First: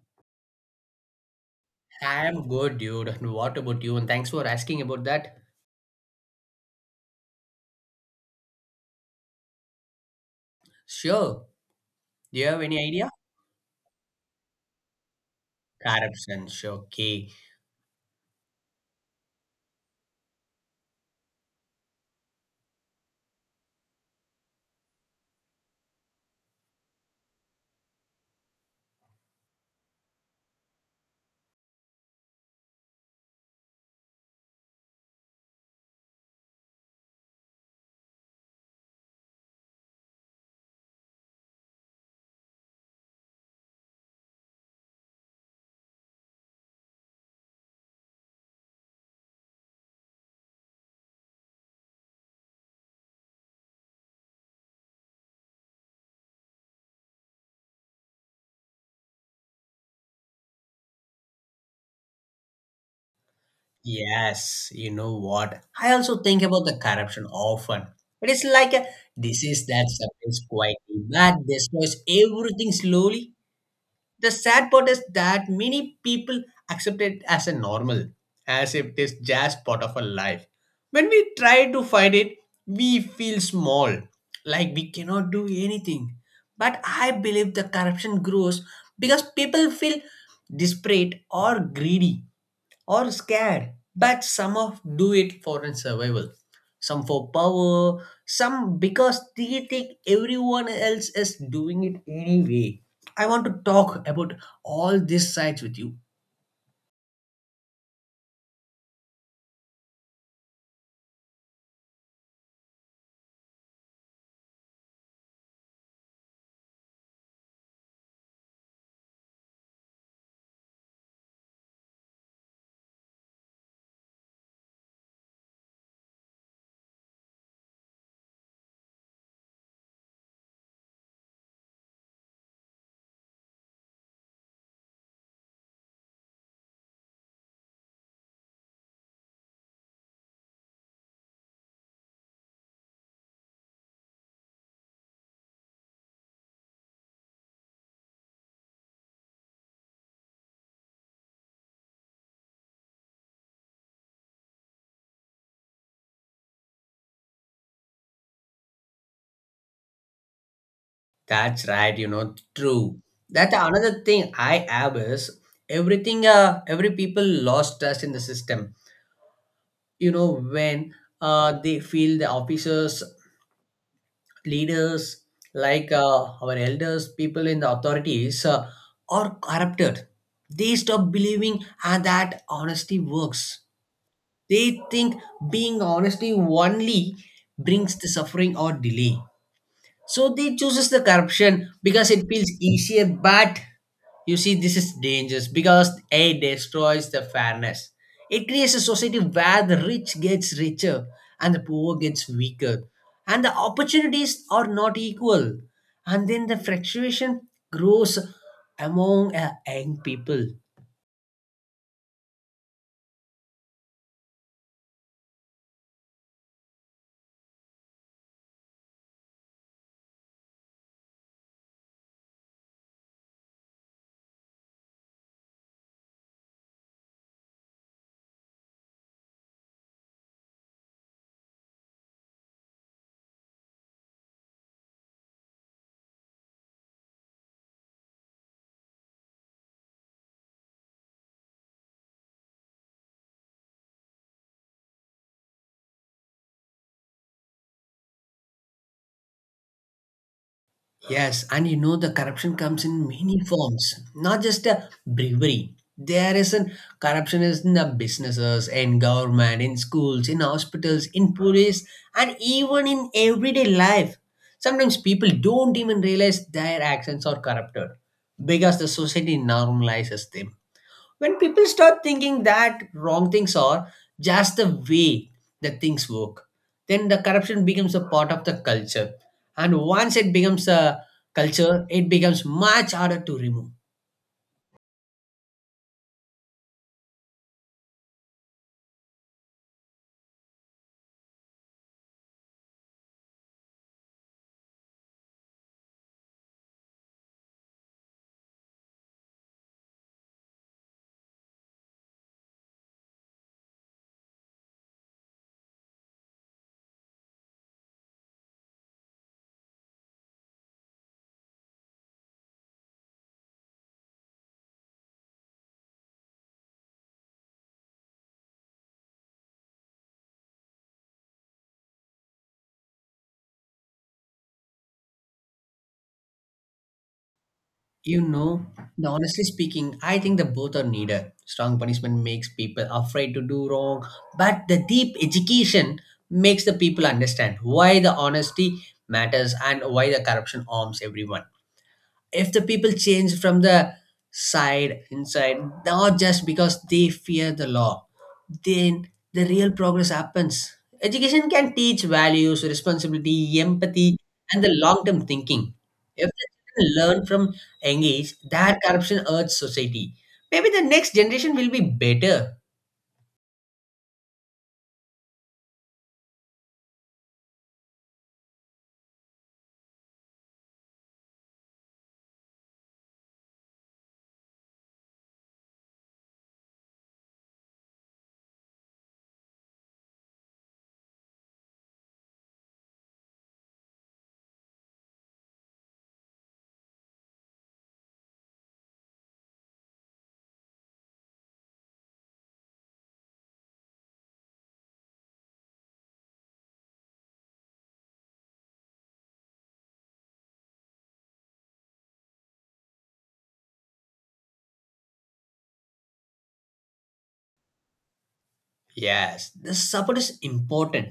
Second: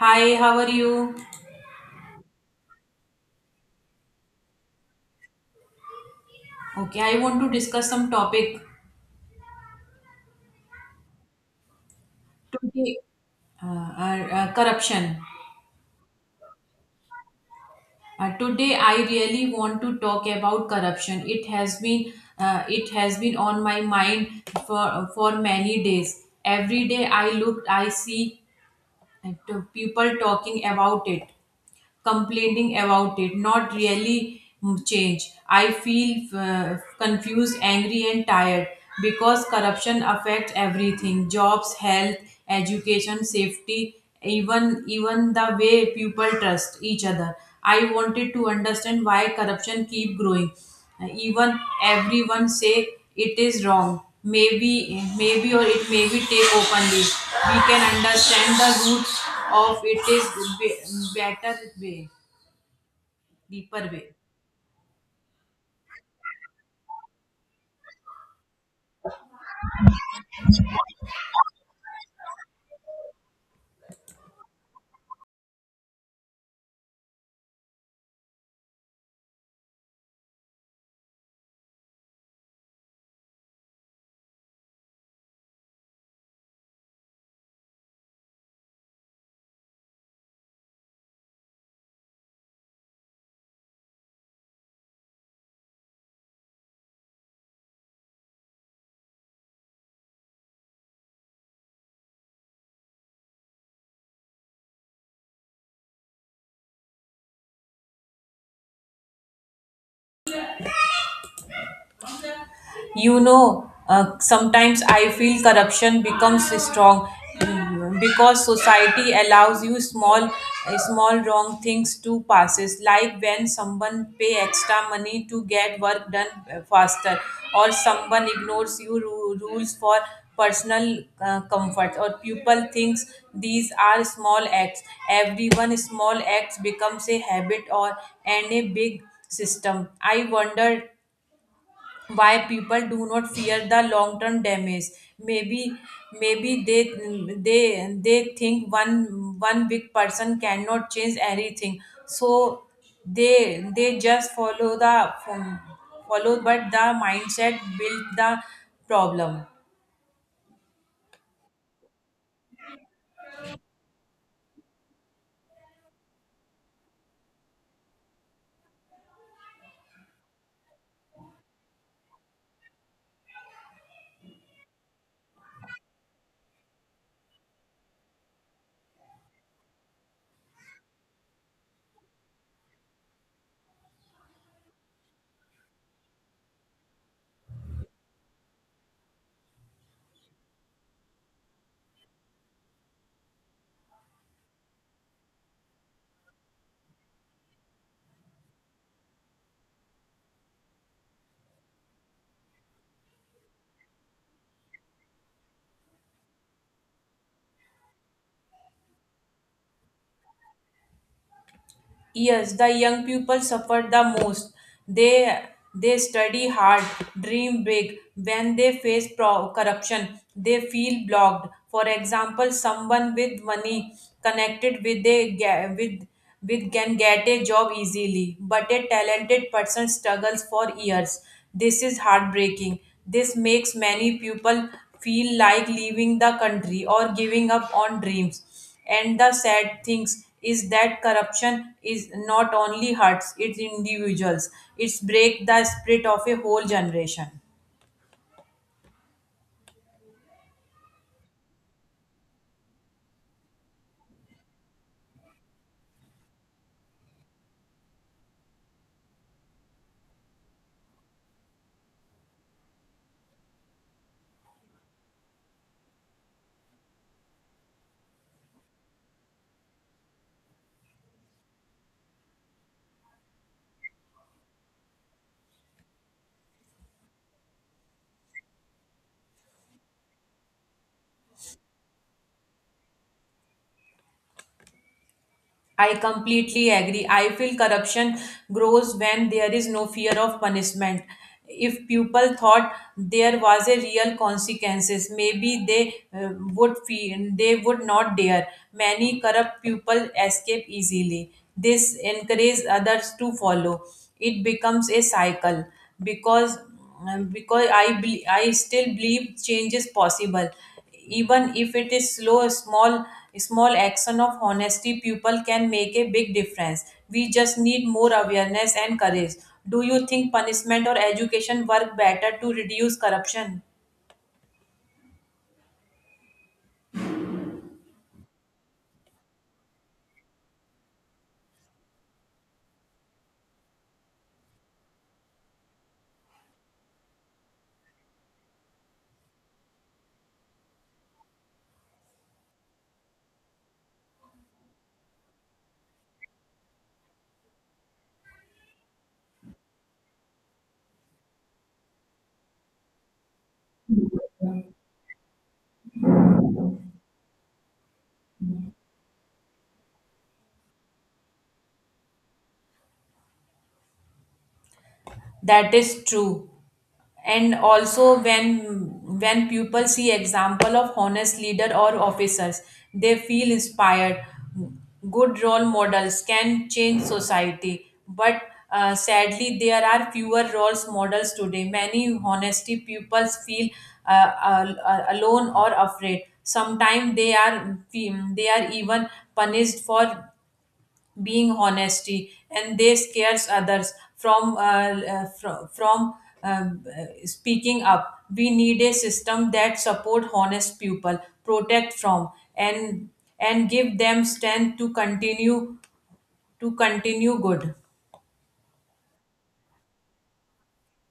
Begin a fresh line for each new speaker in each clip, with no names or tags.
Hi, how are you?
I am good, dude. And what about you? And thanks for asking about that.
Okay, I want to discuss some topic
Sure. Do you have any
today.
idea?
Corruption.
Corruption. Sure. Okay.
Today, I really want to talk about corruption. It has been on my mind for many days. Every day I look, I see and to people talking about it, complaining about it, not really change. I feel confused, angry, and tired because corruption affects everything: jobs, health, education, safety, even the way people trust each other. I wanted to understand why corruption keep growing, even everyone say it is wrong. Maybe, or it may be take openly. We can understand the roots of it is better way, deeper way.
Yes. You know what? I also think about the corruption often. It is like a disease that spreads quietly but destroys everything slowly. The sad part is that many people accept it as a normal, as if it is just part of our life. When we try to fight it, we feel small, like we cannot do anything. But I believe the corruption grows because people feel desperate or greedy or scared, but some of do it for a survival, some for power, some because they think everyone else is doing it anyway. I want to talk about all these sides with you.
Sometimes I feel corruption becomes strong because society allows you small, small wrong things to passes, like when someone pay extra money to get work done faster, or someone ignores you rules for personal comfort, or people thinks these are small acts. Everyone small acts becomes a habit, or and a big system. I wonder why people do not fear the long term damage. Maybe maybe they think one big person cannot change everything, so they just follow, but the mindset build the problem.
That's right, you know, true. That's another thing I have is everything every people lost trust in the system. You know, when they feel the officers leaders like our elders, people in the authorities are corrupted. They stop believing that honesty works. They think being honesty only brings the suffering or delay. So they chooses the corruption because it feels easier, but you see, this is dangerous because A destroys the fairness. It creates a society where the rich gets richer and the poor gets weaker, and the opportunities are not equal. And then the fluctuation grows among young people.
Yes, the young people suffer the most. They they study hard, dream big. When they face corruption, they feel blocked. For example, someone with money connected with can get a job easily, but a talented person struggles for years. This is heartbreaking. This makes many people feel like leaving the country or giving up on dreams. And the sad things is that corruption is not only hurts its individuals; it's break the spirit of a whole generation.
Yes, and you know the corruption comes in many forms, not just a bribery. There is a corruption is in the businesses, in government, in schools, in hospitals, in police, and even in everyday life. Sometimes people don't even realize their actions are corrupted because the society normalizes them. When people start thinking that wrong things are just the way that things work, then the corruption becomes a part of the culture. And once it becomes a culture, it becomes much harder to remove.
I completely agree. I feel corruption grows when there is no fear of punishment. If people thought there was a real consequences, maybe they would feel they would not dare. Many corrupt people escape easily. This encourages others to follow. It becomes a cycle, because because I still believe change is possible, even if it is slow. A small action of honesty people can make a big difference. We just need more awareness and courage. Do you think punishment or education work better to reduce corruption?
You know, honestly speaking, I think the both are needed. Strong punishment makes people afraid to do wrong, but the deep education makes the people understand why the honesty matters and why the corruption harms everyone. If the people change from the side inside, not just because they fear the law, then the real progress happens. Education can teach values, responsibility, empathy, and the long-term thinking. If the children learn from engage, that corruption hurts society, maybe the next generation will be better.
That is true, and also when people see example of honest leader or officers, they feel inspired. Good role models can change society, but sadly there are fewer role models today. Many honesty pupils feel alone or afraid. Sometimes they are even punished for being honesty, and they scares others from speaking up. We need a system that support honest people, protect from, and and give them strength to continue good.
Yes, the support is important.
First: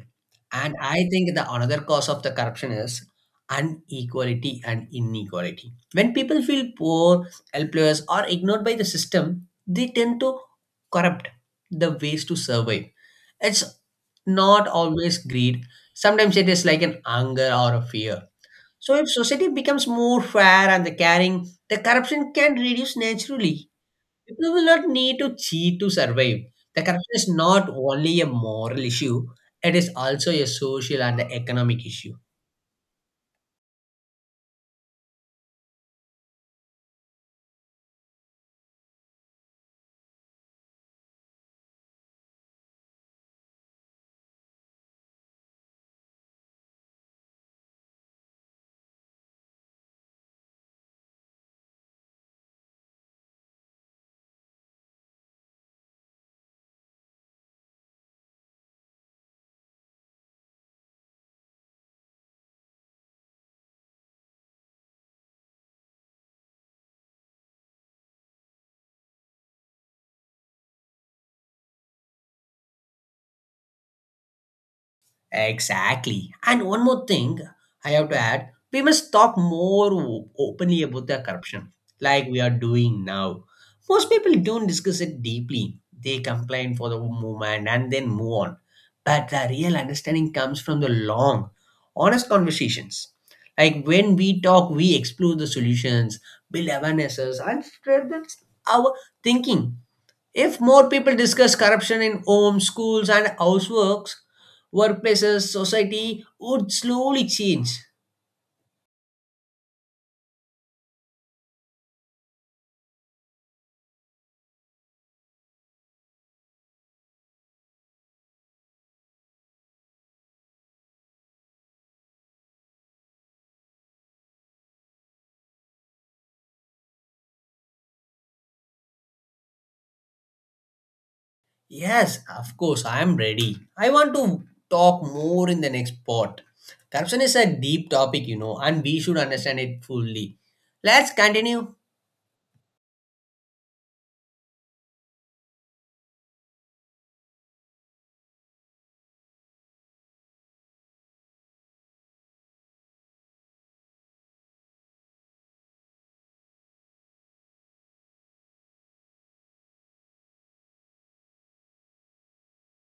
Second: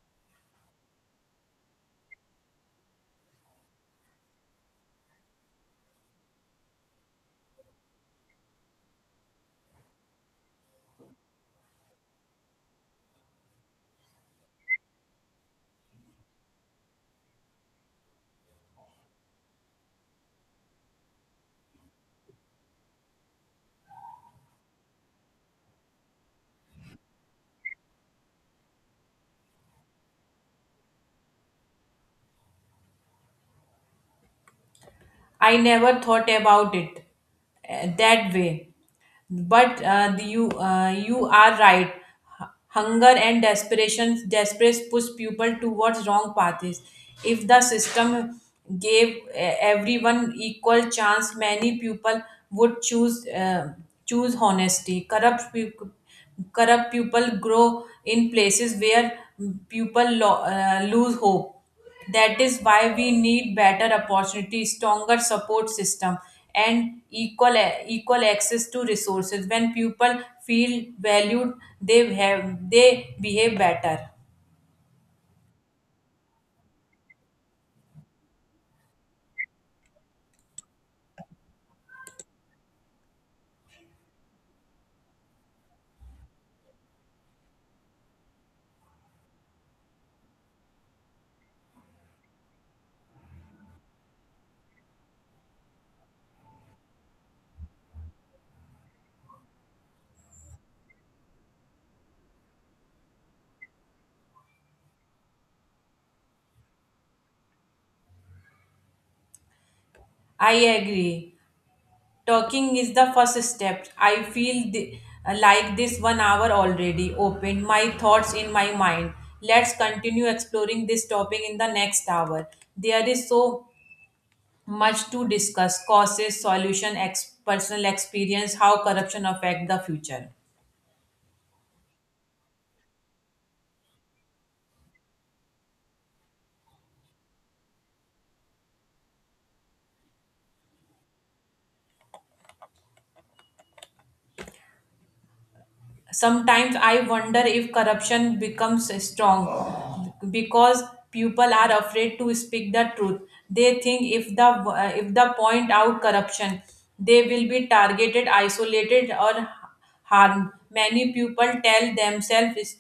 And I think the another cause of the corruption is unequality and inequality. When people feel poor, helpless, or ignored by the system, they tend to corrupt the ways to survive. It's not always greed. Sometimes it is like an anger or a fear. So if society becomes more fair and the caring, the corruption can reduce naturally. People will not need to cheat to survive. The corruption is not only a moral issue, it is also a social and economic issue.
I never thought about it that way. But you are right. Hunger and desperation desperate push people towards wrong paths. If the system gave everyone equal chance, many people would choose choose honesty. Corrupt people grow in places where people lose hope. That is why we need better opportunities, stronger support system, and equal access to resources. When people feel valued, they have they behave better.
Exactly. And one more thing I have to add, we must talk more openly about the corruption, like we are doing now. Most people don't discuss it deeply. They complain for the moment and then move on. But the real understanding comes from the long, honest conversations. Like when we talk, we explore the solutions, build awarenesses, and strengthen our thinking. If more people discuss corruption in homes, schools, and houseworks, workplaces, society would slowly change.
I agree. Talking is the first step. I feel like this one hour already opened my thoughts in my mind. Let's continue exploring this topic in the next hour. There is so much to discuss: causes, solution, personal experience, how corruption affect the future.
Yes, of course, I am ready. I want to talk more in the next part. Corruption is a deep topic, you know, and we should understand it fully. Let's continue.
Sometimes I wonder if corruption becomes strong because people are afraid to speak the truth. They think if the, if the point out corruption, they will be targeted, isolated, or harmed. Many people tell themselves it's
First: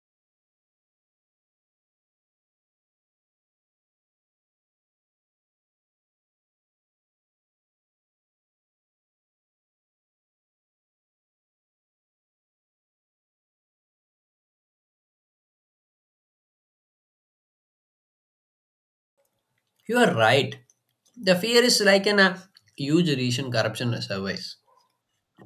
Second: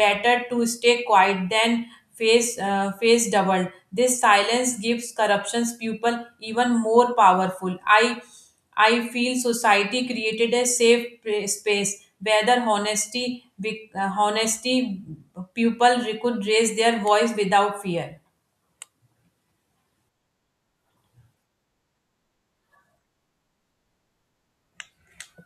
better to stay quiet than face, face doubled. This silence gives corruptions people even more powerful. I feel society created a safe space where the honesty, honesty people could raise their voice without fear.
You are right. The fear is like an huge reason corruption survives.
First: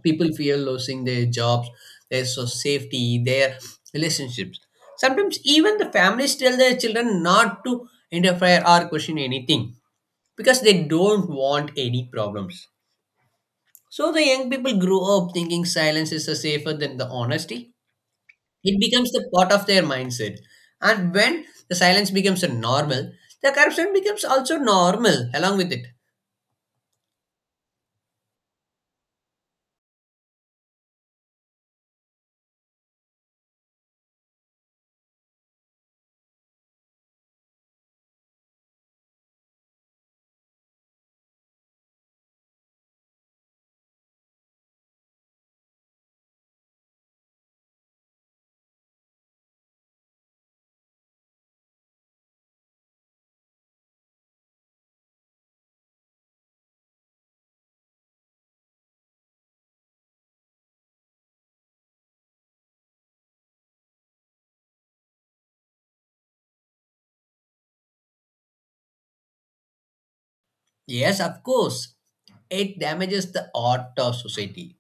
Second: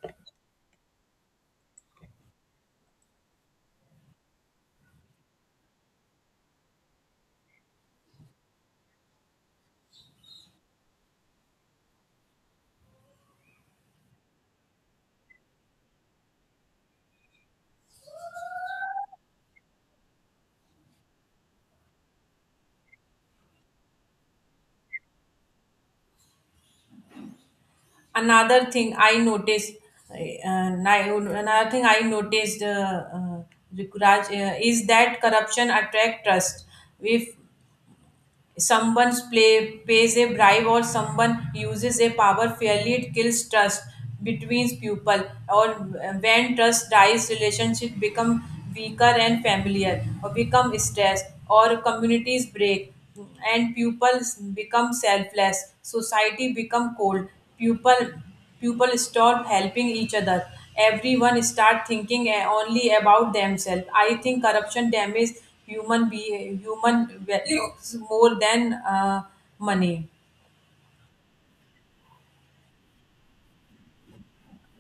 People fear losing their jobs, their safety, their relationships. Sometimes even the families tell their children not to interfere or question anything because they don't want any problems. So the young people grow up thinking silence is safer than the honesty. It becomes the part of their mindset. And when the silence becomes a normal, the corruption becomes also normal along with it.
Another thing I noticed, uh, another thing I noticed, Rikuraj, is that corruption attract trust. If someone pays a bribe, or someone uses a power fairly, it kills trust between people. Or when trust dies, relationship become weaker and familiar, or become stressed, or communities break, and pupils become selfless, society become cold. people People stop helping each other. Everyone start thinking, only about themselves. I think corruption damages human be human values more than, money.
Yes, of course. It damages the art of society.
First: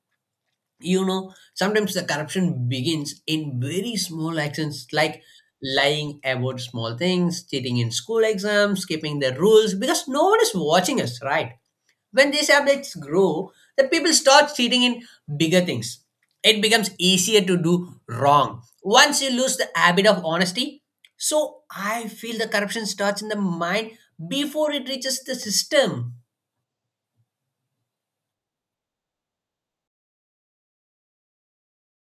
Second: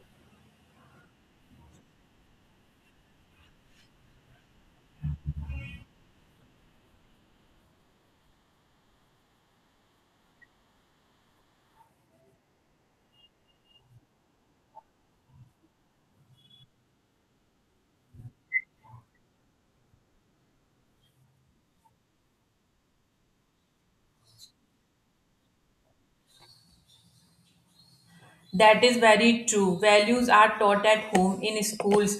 You know, sometimes the corruption begins in very small actions, like lying about small things, cheating in school exams, skipping the rules because no one is watching us, right? When these habits grow, the people start cheating in bigger things. It becomes easier to do wrong once you lose the habit of honesty. So I feel the corruption starts in the mind before it reaches the system.
That is very true. Values are taught at home, in schools,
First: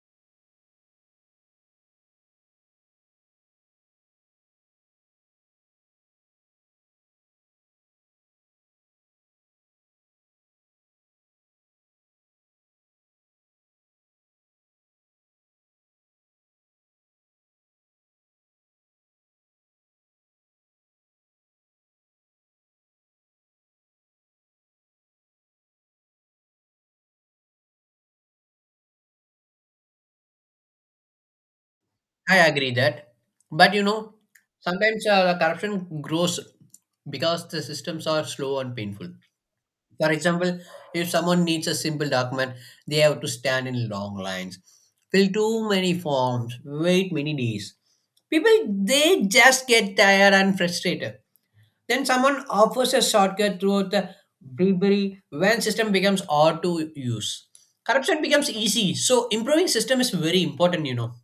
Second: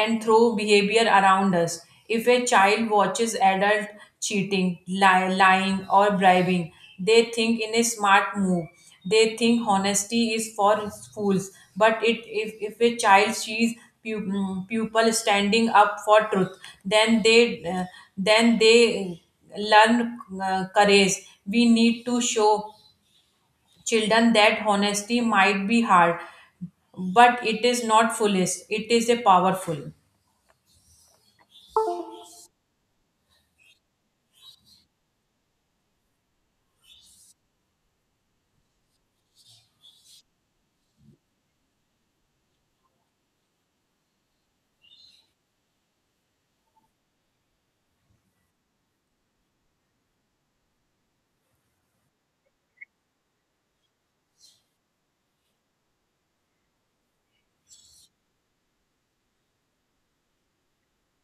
and through behavior around us. If a child watches adult cheating, lying, or bribing, they think in a smart move. They think honesty is for fools. But it, if a child sees pupil standing up for truth, then they uh, then they learn courage. We need to show children that honesty might be hard, but it is not foolish. It is a powerful.
I agree that, but you know, sometimes the corruption grows because the systems are slow and painful. For example, if someone needs a simple document, they have to stand in long lines, fill too many forms, wait many days. People they just get tired and frustrated. Then someone offers a shortcut throughout the debris when system becomes hard to use. Corruption becomes easy, so improving system is very important, you know.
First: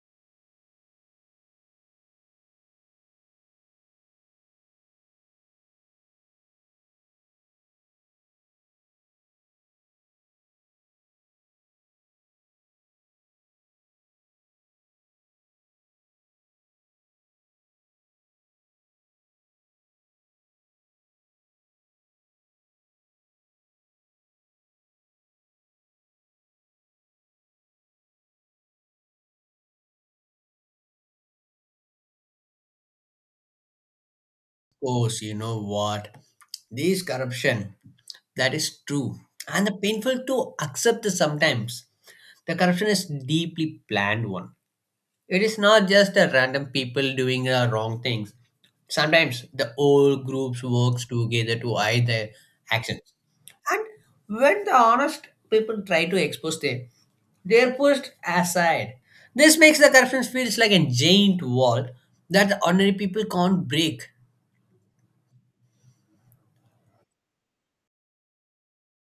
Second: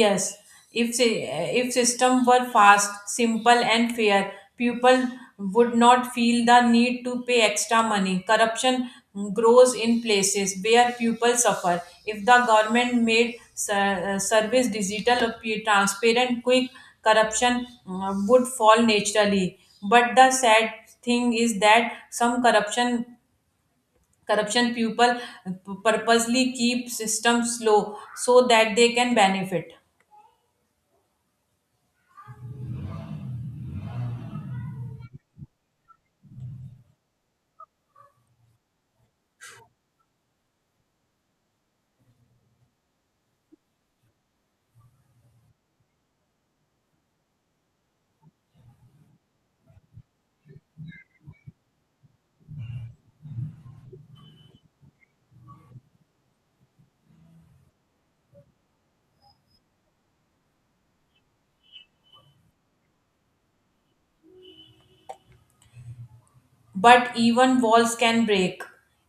Yes, if if system were fast, simple, and fair, people would not feel the need to pay extra money. Corruption grows in places where people suffer. If the government made service digital, appear transparent, quick, corruption would fall naturally. But the sad thing is that some corruption people purposely keep systems slow so that they can benefit.
Course, you know what? This corruption, that is true. And the painful to accept this sometimes. The corruption is deeply planned one. It is not just a random people doing wrong things. Sometimes the whole groups works together to hide their actions. And when the honest people try to expose them, they are pushed aside. This makes the corruption feels like a giant wall that the ordinary people can't break.
But even walls can break.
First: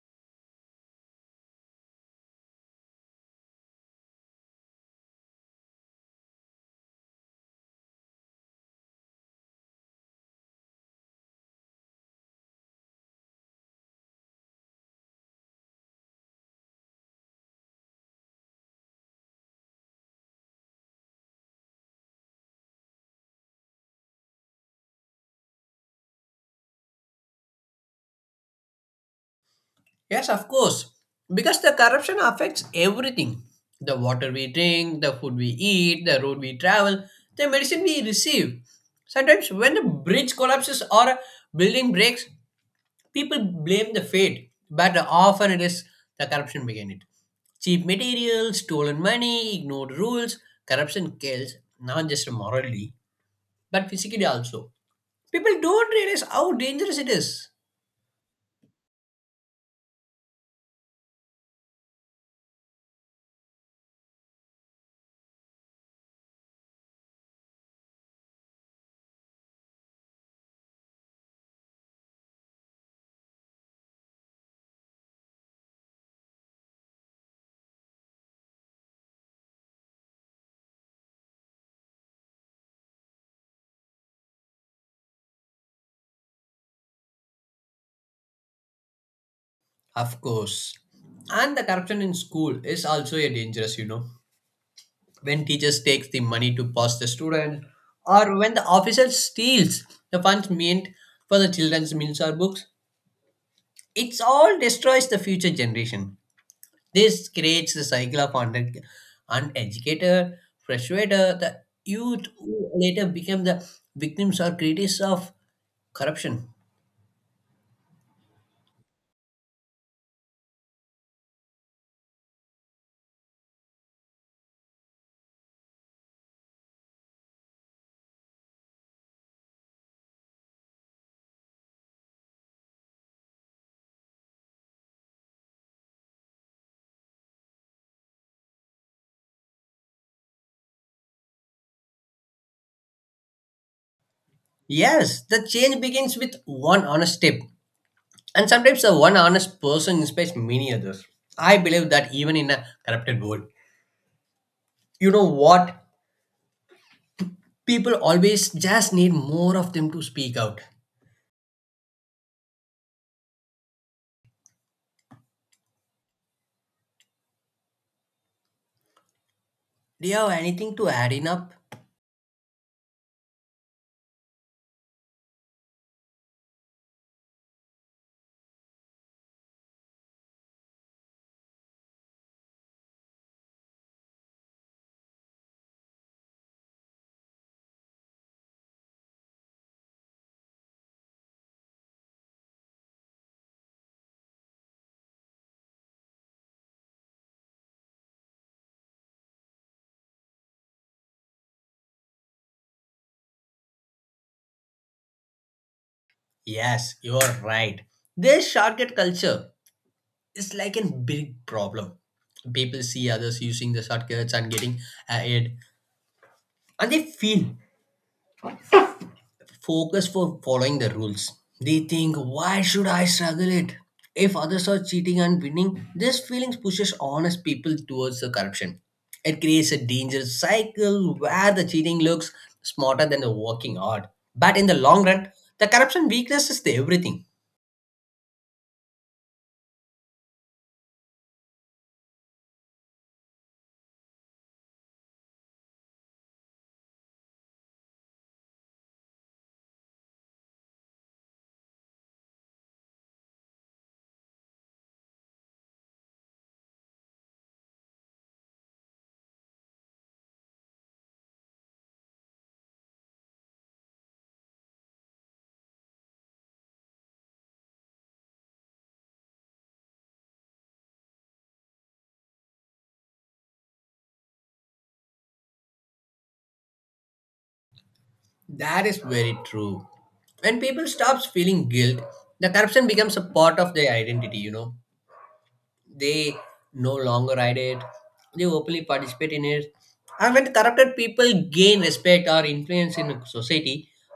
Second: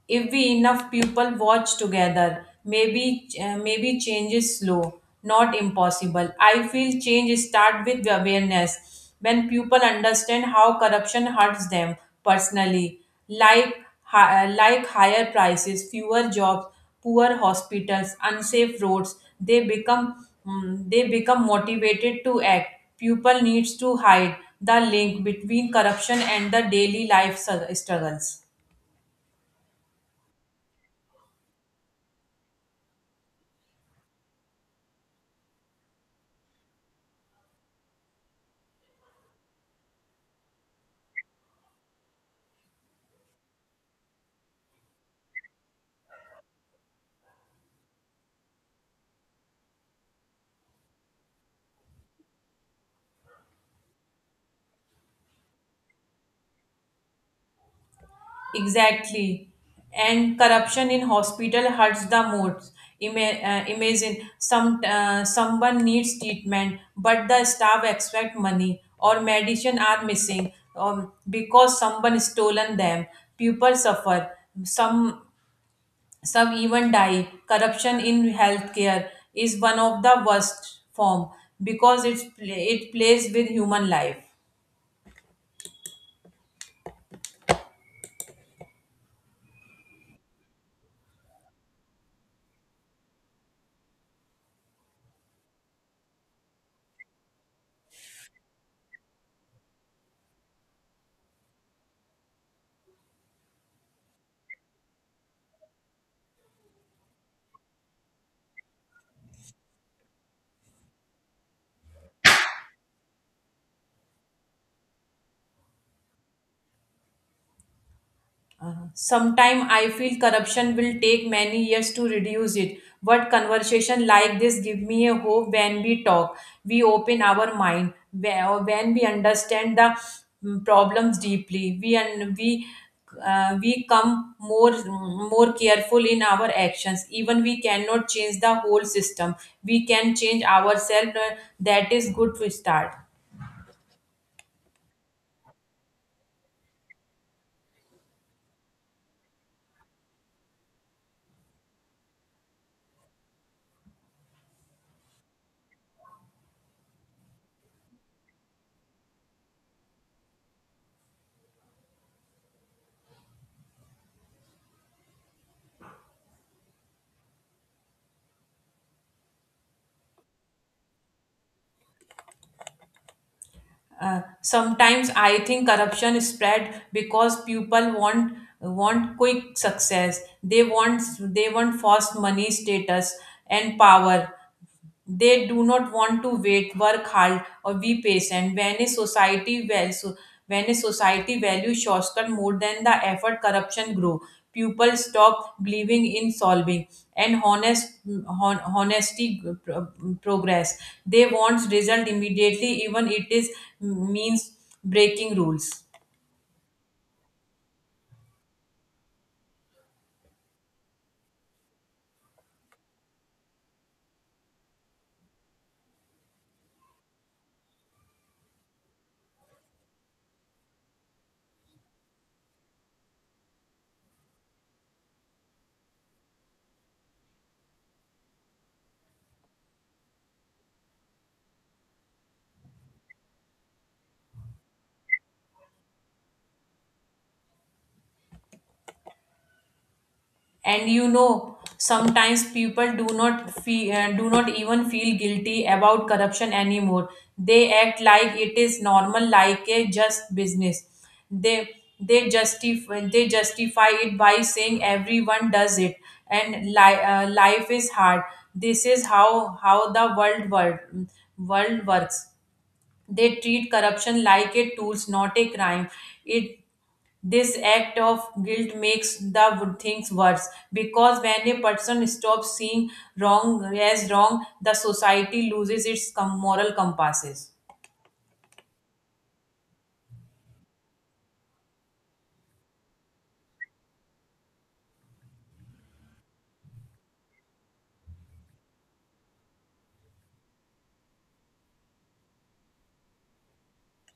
If we enough people watch together, maybe, maybe change is slow, not impossible. I feel change start with awareness. When people understand how corruption hurts them personally, like, like higher prices, fewer jobs, poor hospitals, unsafe roads, they become, they become motivated to act. People needs to hide the link between corruption and the daily life struggles.
Yes, of course. Because the corruption affects everything: the water we drink, the food we eat, the road we travel, the medicine we receive. Sometimes, when the bridge collapses or a building breaks, people blame the fate, but often it is the corruption behind it. Cheap materials, stolen money, ignored rules, corruption kills, not just morally, but physically also. People don't realize how dangerous it is.
Exactly. And corruption in hospital hurts the most. Imagine someone needs treatment, but the staff expect money, or medicine are missing, because someone stolen them. People suffer. Some some even die. Corruption in healthcare is one of the worst form, because it plays with human life.
Of course. And the corruption in school is also a dangerous, you know. When teachers takes the money to pass the student, or when the officer steals the funds meant for the children's meals or books, it's all destroys the future generation. This creates the cycle of under uneducated, frustrator, the youth who later become the victims or critics of corruption.
Sometime I feel corruption will take many years to reduce it. But conversation like this give me a hope. When we talk, we open our mind, when we understand the, problems deeply. We and we we come more careful in our actions. Even we cannot change the whole system, we can change ourselves. That is good to start.
Yes, the change begins with one honest step. And sometimes the one honest person inspires many others. I believe that even in a corrupted world, you know what? People always just need more of them to speak out. Do you have anything to add in up?
Sometimes I think corruption is spread because people want quick success. They want fast money, status, and power. They do not want to wait, work hard, or be patient. When a society values shortcut more than the effort, corruption grow. People stop believing in solving and honest, hon, honesty uh, pro- progress. They want result immediately, even it is means breaking rules.
Yes, you're right. This shortcut culture is like a big problem. People see others using the shortcuts and getting ahead, and they feel focus for following the rules. They think, why should I struggle it? If others are cheating and winning, this feeling pushes honest people towards the corruption. It creates a dangerous cycle where the cheating looks smarter than the working hard. But in the long run, the corruption weakness is the everything.
And sometimes people do not even feel guilty about corruption anymore. They act like it is normal, like a just business. They they justify it by saying everyone does it, and, life is hard, this is how the world works. They treat corruption like a tools, not a crime. It this act of guilt makes the things worse, because when a person stops seeing wrong as wrong, the society loses its moral compasses.
That is very true. When people stops feeling guilt, the corruption becomes a part of their identity, you know. They no longer hide it. They openly participate in it. And when corrupted people gain respect or influence in society,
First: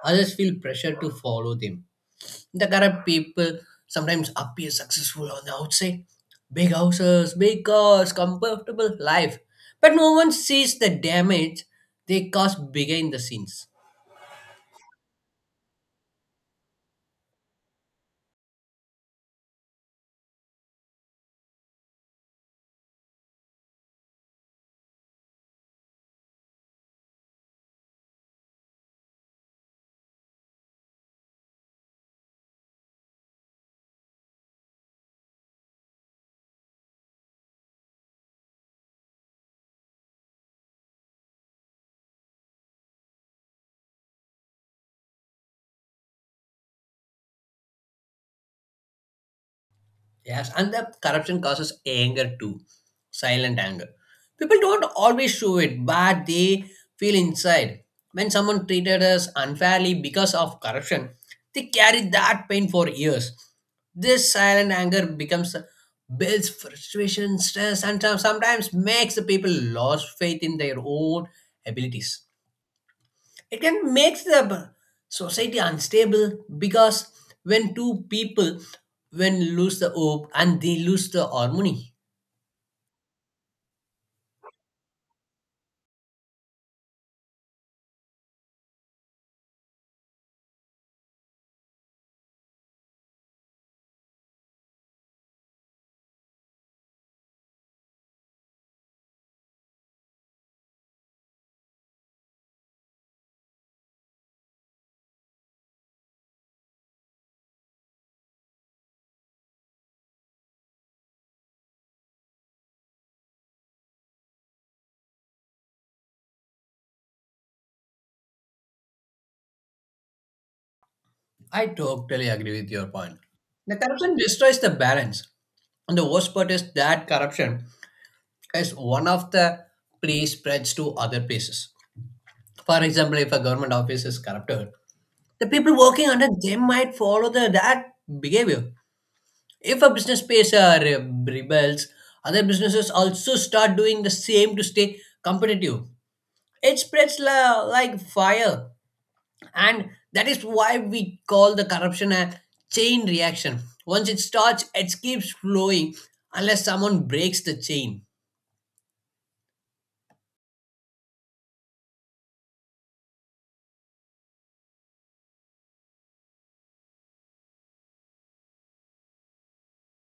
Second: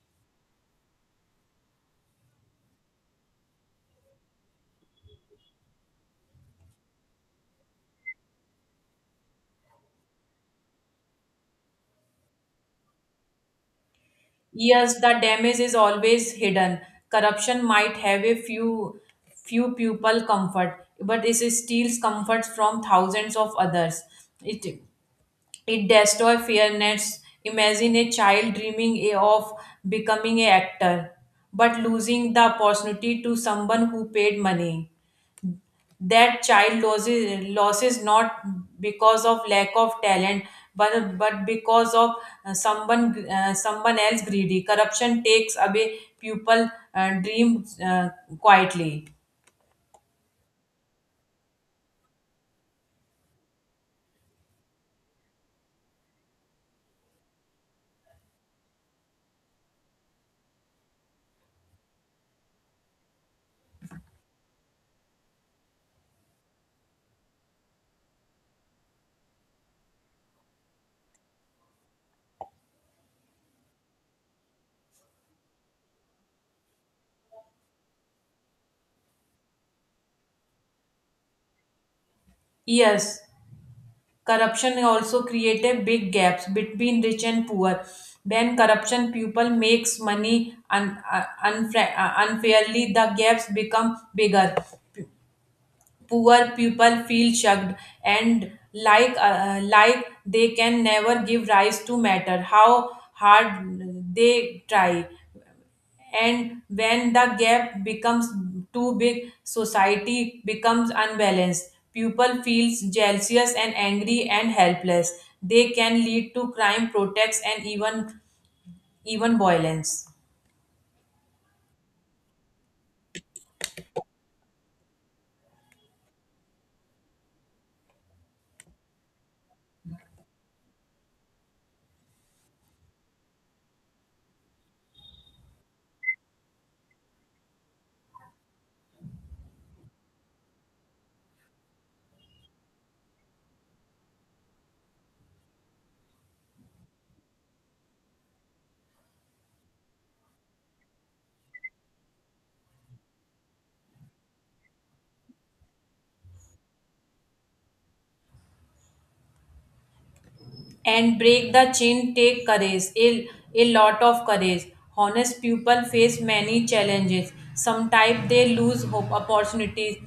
others feel pressure to follow them. The corrupt people sometimes appear successful on the outside: big houses, big cars, comfortable life, but no one sees the damage they cause behind the scenes.
Yes, the damage is always hidden. Corruption might have a few people comfort, but it steals comfort from thousands of others. It It destroys fairness. Imagine a child dreaming of becoming an actor, but losing the opportunity to someone who paid money. That child loses not because of lack of talent, but because of, someone else greedy. Corruption takes away people, dream, quietly.
Yes, and the corruption causes anger too, silent anger. People don't always show it, but they feel inside. When someone treated us unfairly because of corruption, they carry that pain for years. This silent anger becomes builds frustration, stress, and sometimes makes the people lose faith in their own abilities. It can make the society unstable because when two people when lose the hope and they lose the harmony.
Yes, corruption also created big gaps between rich and poor. When corruption people makes money, unfairly, the gaps become bigger. Poor people feel shocked and like, like they can never give rise to matter how hard they try. And when the gap becomes too big, society becomes unbalanced, people feels jealous and angry and helpless, they can lead to crime, protests, and even violence.
I totally agree with your point. The corruption destroys the balance. And the worst part is that corruption is one of the place spreads to other places. For example, if a government office is corrupted, the people working under them might follow the, that behavior. If a business space rebels, other businesses also start doing the same to stay competitive. It spreads like fire, and that is why we call the corruption a chain reaction. Once it starts, it keeps flowing unless someone breaks the chain.
And break the chain take courage, a lot of courage. Honest people face many challenges. Sometimes they lose hope, opportunities.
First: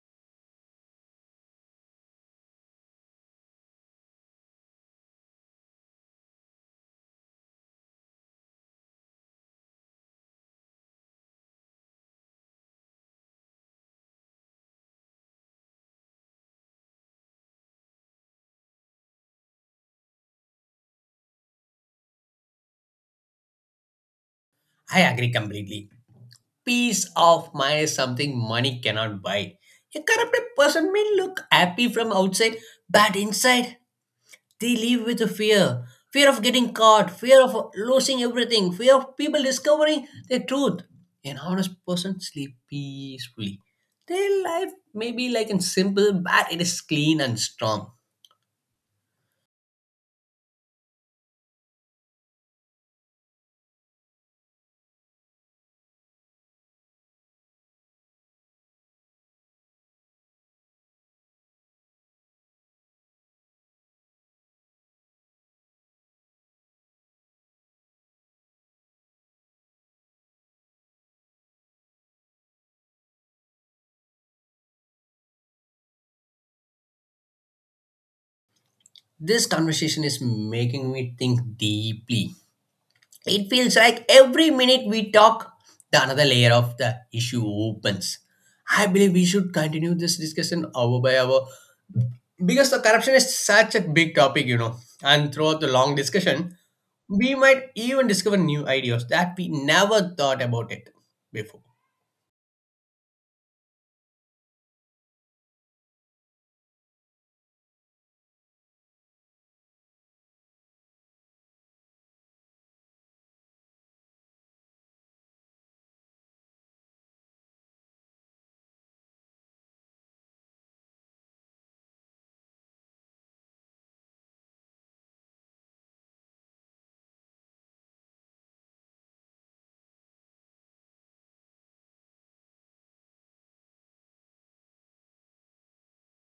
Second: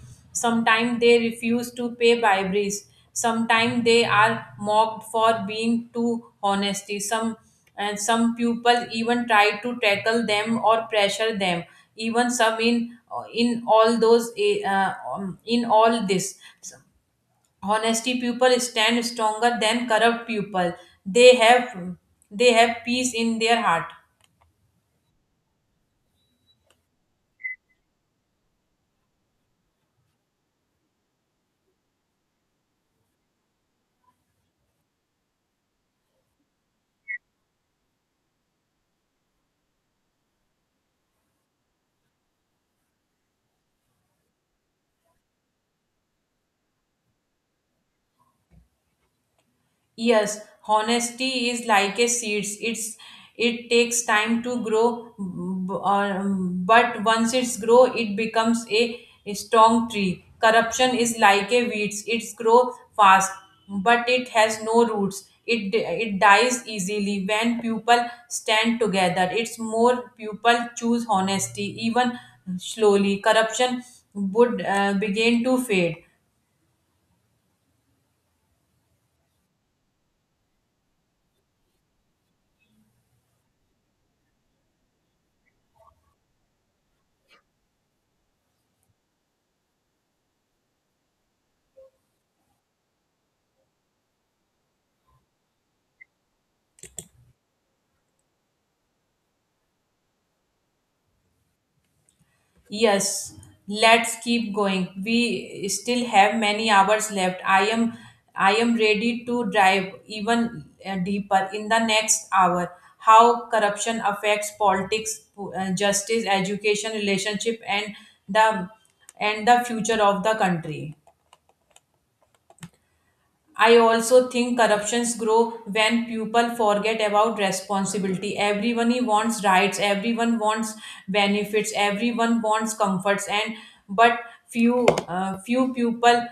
Sometimes they refuse to pay briberies. Sometimes they are mocked for being too honesty. Some people even try to tackle them or pressure them. Even some in all this, honesty people stand stronger than corrupt people. They have they have peace in their heart.
I agree completely. Peace of mind is something money cannot buy. A corrupted person may look happy from outside, but inside they live with a fear of getting caught, fear of losing everything, fear of people discovering the truth. An honest person sleeps peacefully. Their life may be like and simple, but it is clean and strong.
Yes, honesty is like a seeds. It takes time to grow, but once it's grow, it becomes a strong tree. Corruption is like a weeds. It's grow fast, but it has no roots. It dies easily when people stand together. It's more people choose honesty, even slowly, corruption would begin to fade.
This conversation is making me think deeply. It feels like every minute we talk, the another layer of the issue opens. I believe we should continue this discussion hour by hour because the corruption is such a big topic, you know. And throughout the long discussion, we might even discover new ideas that we never thought about it before.
Yes, let's keep going. We still have many hours left. I am ready to dive even deeper in the next hour. How corruption affects politics, justice, education, relationship, the and the future of the country. I also think corruptions grow when people forget about responsibility. Everyone wants rights, everyone wants benefits, everyone wants comforts, and but few, few people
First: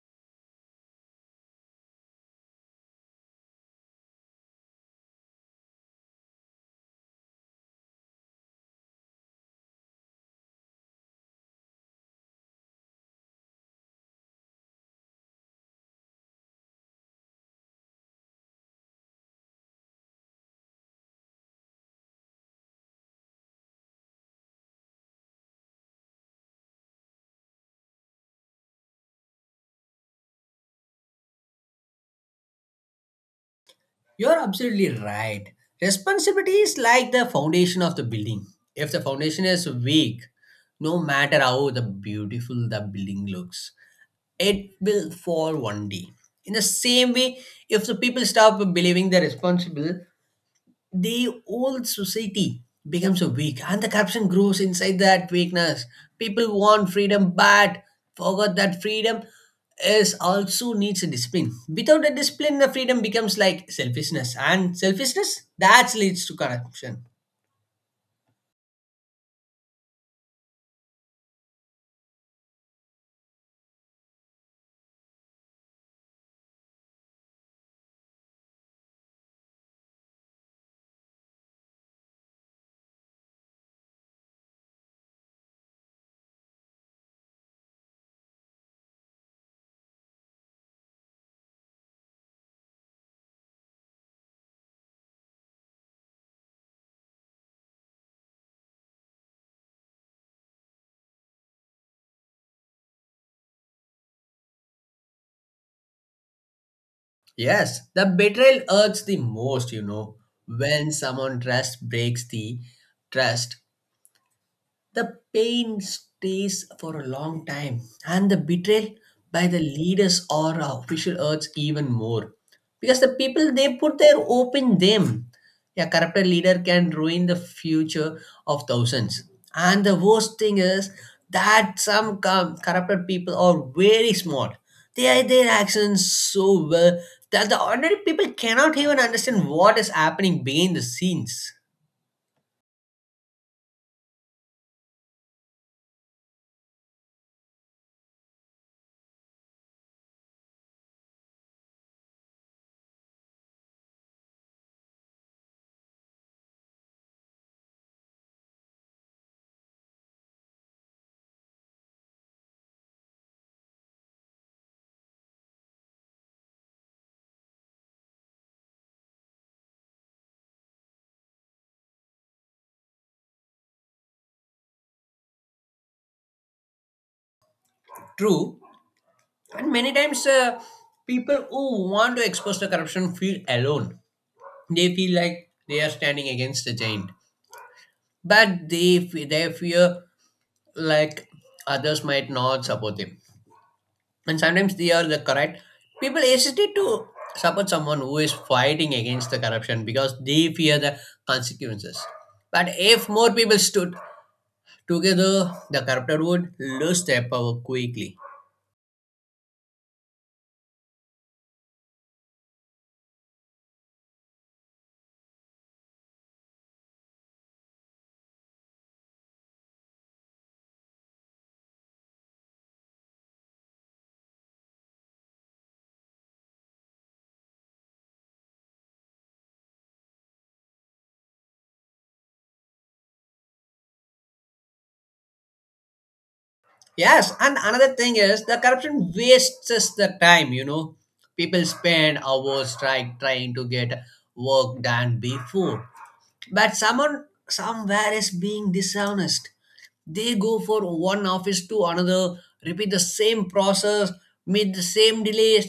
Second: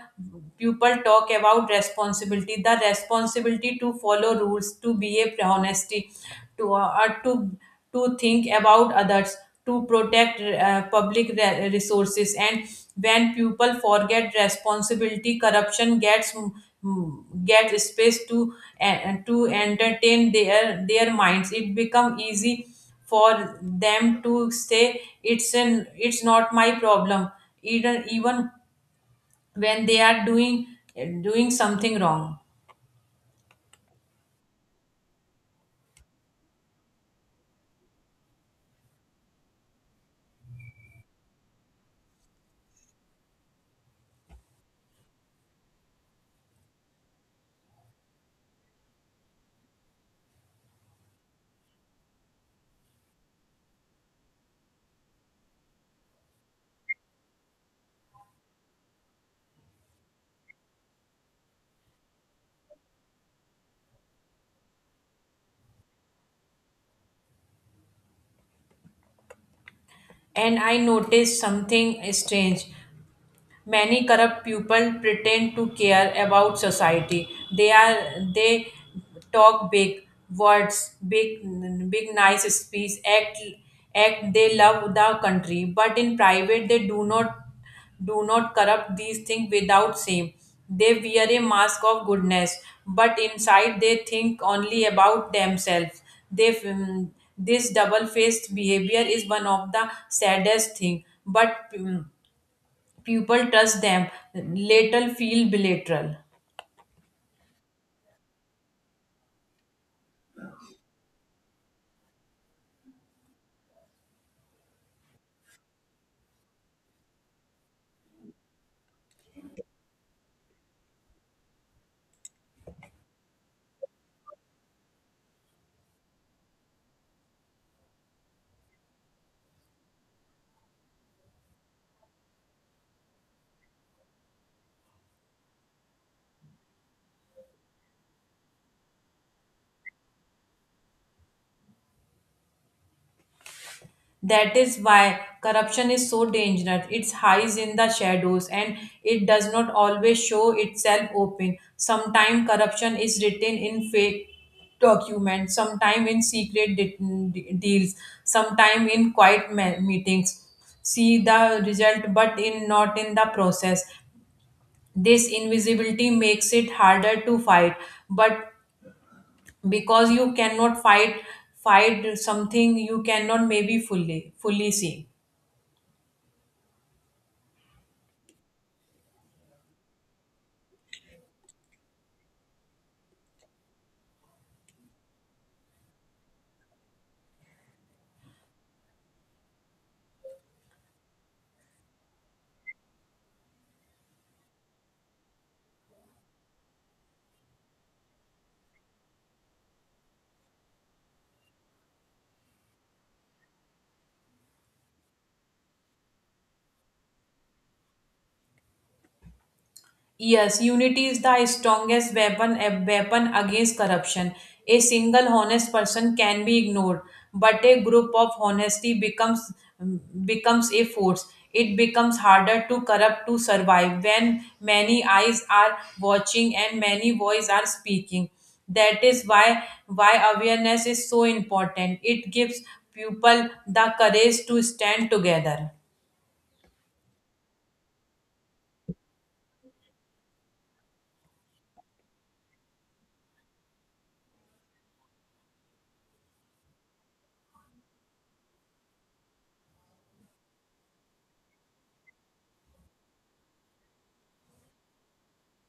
people talk about responsibility. The responsibility to follow rules, to behave honesty, to uh, to to think about others, to protect, public resources. And when people forget responsibility, corruption gets mm, mm, get space to entertain their minds. It become easy for them to say it's not my problem, even when they are doing something wrong.
You're absolutely right. Responsibility is like the foundation of the building. If the foundation is weak, no matter how the beautiful the building looks, it will fall one day. In the same way, if the people stop believing they're responsible, the whole society becomes a weak, and the corruption grows inside that weakness. People want freedom, but forgot that freedom is also needs a discipline. Without a discipline, the freedom becomes like selfishness, and selfishness that leads to corruption.
And I noticed something strange. Many corrupt people pretend to care about society. They talk big words, big nice speech, act they love the country, but in private they do not corrupt these things without shame. They wear a mask of goodness, but inside they think only about themselves. They, mm, this double faced behavior is one of the saddest thing, but, people trust them later feel bilateral.
Yes, the betrayal hurts the most, you know, when someone trust breaks the trust. The pain stays for a long time, and the betrayal by the leaders or official hurts even more because the people they put their hope in them. Yeah, corrupt leader can ruin the future of thousands. And the worst thing is that some corrupted people are very smart. They are their actions so well that the ordinary people cannot even understand what is happening behind the scenes.
That is why corruption is so dangerous. It hides in the shadows, and it does not always show itself open. Sometimes corruption is written in fake documents, sometimes in secret deals, sometimes in quiet meetings. See the result, but in not in the process. This invisibility makes it harder to fight, but because you cannot fight something you cannot maybe fully see.
True, and many times people who want to expose the corruption feel alone. They feel like they are standing against the giant, but they they fear like others might not support them. And sometimes they are the correct, people hesitate to support someone who is fighting against the corruption because they fear the consequences. But if more people stood together, the corrupted would lose their power quickly.
Yes, unity is the strongest weapon against corruption. A single honest person can be ignored, but a group of honesty becomes a force. It becomes harder to corrupt to survive when many eyes are watching and many voices are speaking. That is why awareness is so important. It gives people the courage to stand together.
Yes, and another thing is the corruption wastes us the time, you know. People spend hours trying to get work done before. But someone somewhere is being dishonest. They go for one office to another, repeat the same process, meet the same delays.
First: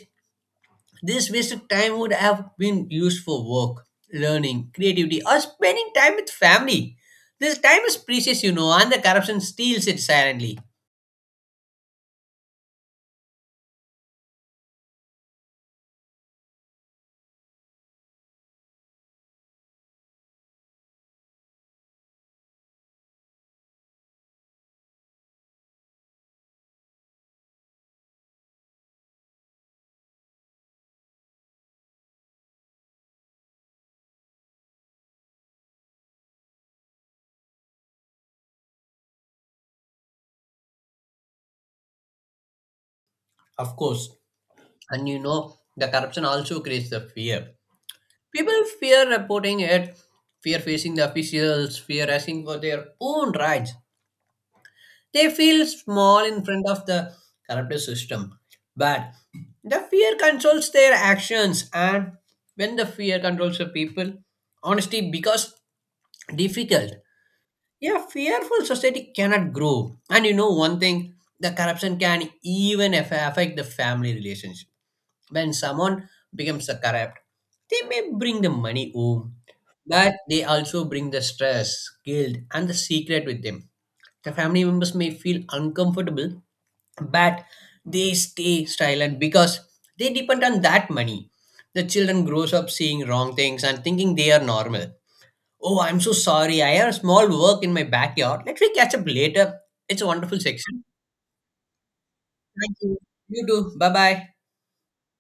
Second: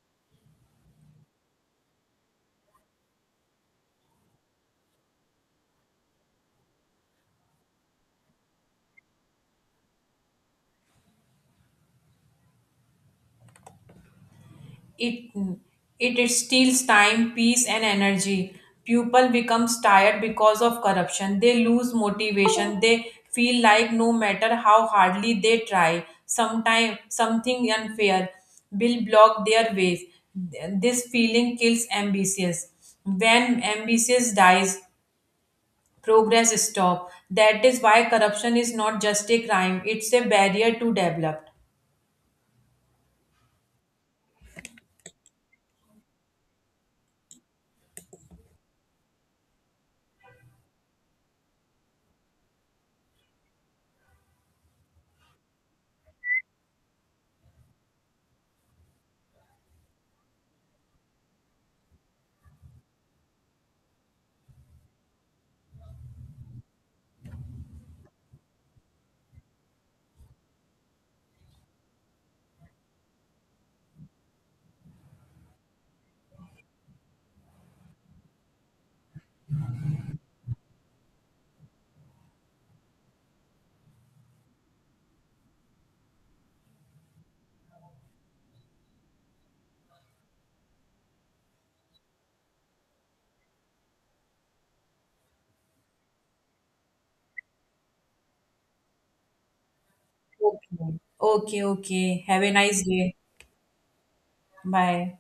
This wasted time would have been used for work, learning, creativity, or spending time with family. This time is precious, you know, and the corruption steals it silently.
It, it steals time, peace, and energy. People becomes tired because of corruption. They lose motivation. They feel like no matter how hardly they try, sometime something unfair will block their ways. This feeling kills ambitious. When ambitious dies, progress stop. That is why corruption is not just a crime; it's a barrier to develop.
Of course. And you know the corruption also creates the fear. People fear reporting it, fear facing the officials, fear asking for their own rights. They feel small in front of the corrupt system. But the fear controls their actions, and when the fear controls the people, honesty becomes difficult. Yeah, fearful society cannot grow. And you know one thing, the corruption can even affect the family relationship. When someone becomes a corrupt, they may bring the money home, but they also bring the stress, guilt, and the secret with them. The family members may feel uncomfortable, but they stay silent because they depend on that money. The children grows up seeing wrong things and thinking they are normal. Oh, I'm so sorry, I have a small work in my backyard. Let me catch up later. It's a wonderful section.
Okay. Okay. Okay. Have a
Thank
nice
you.
day.
You too. Bye bye.
Bye.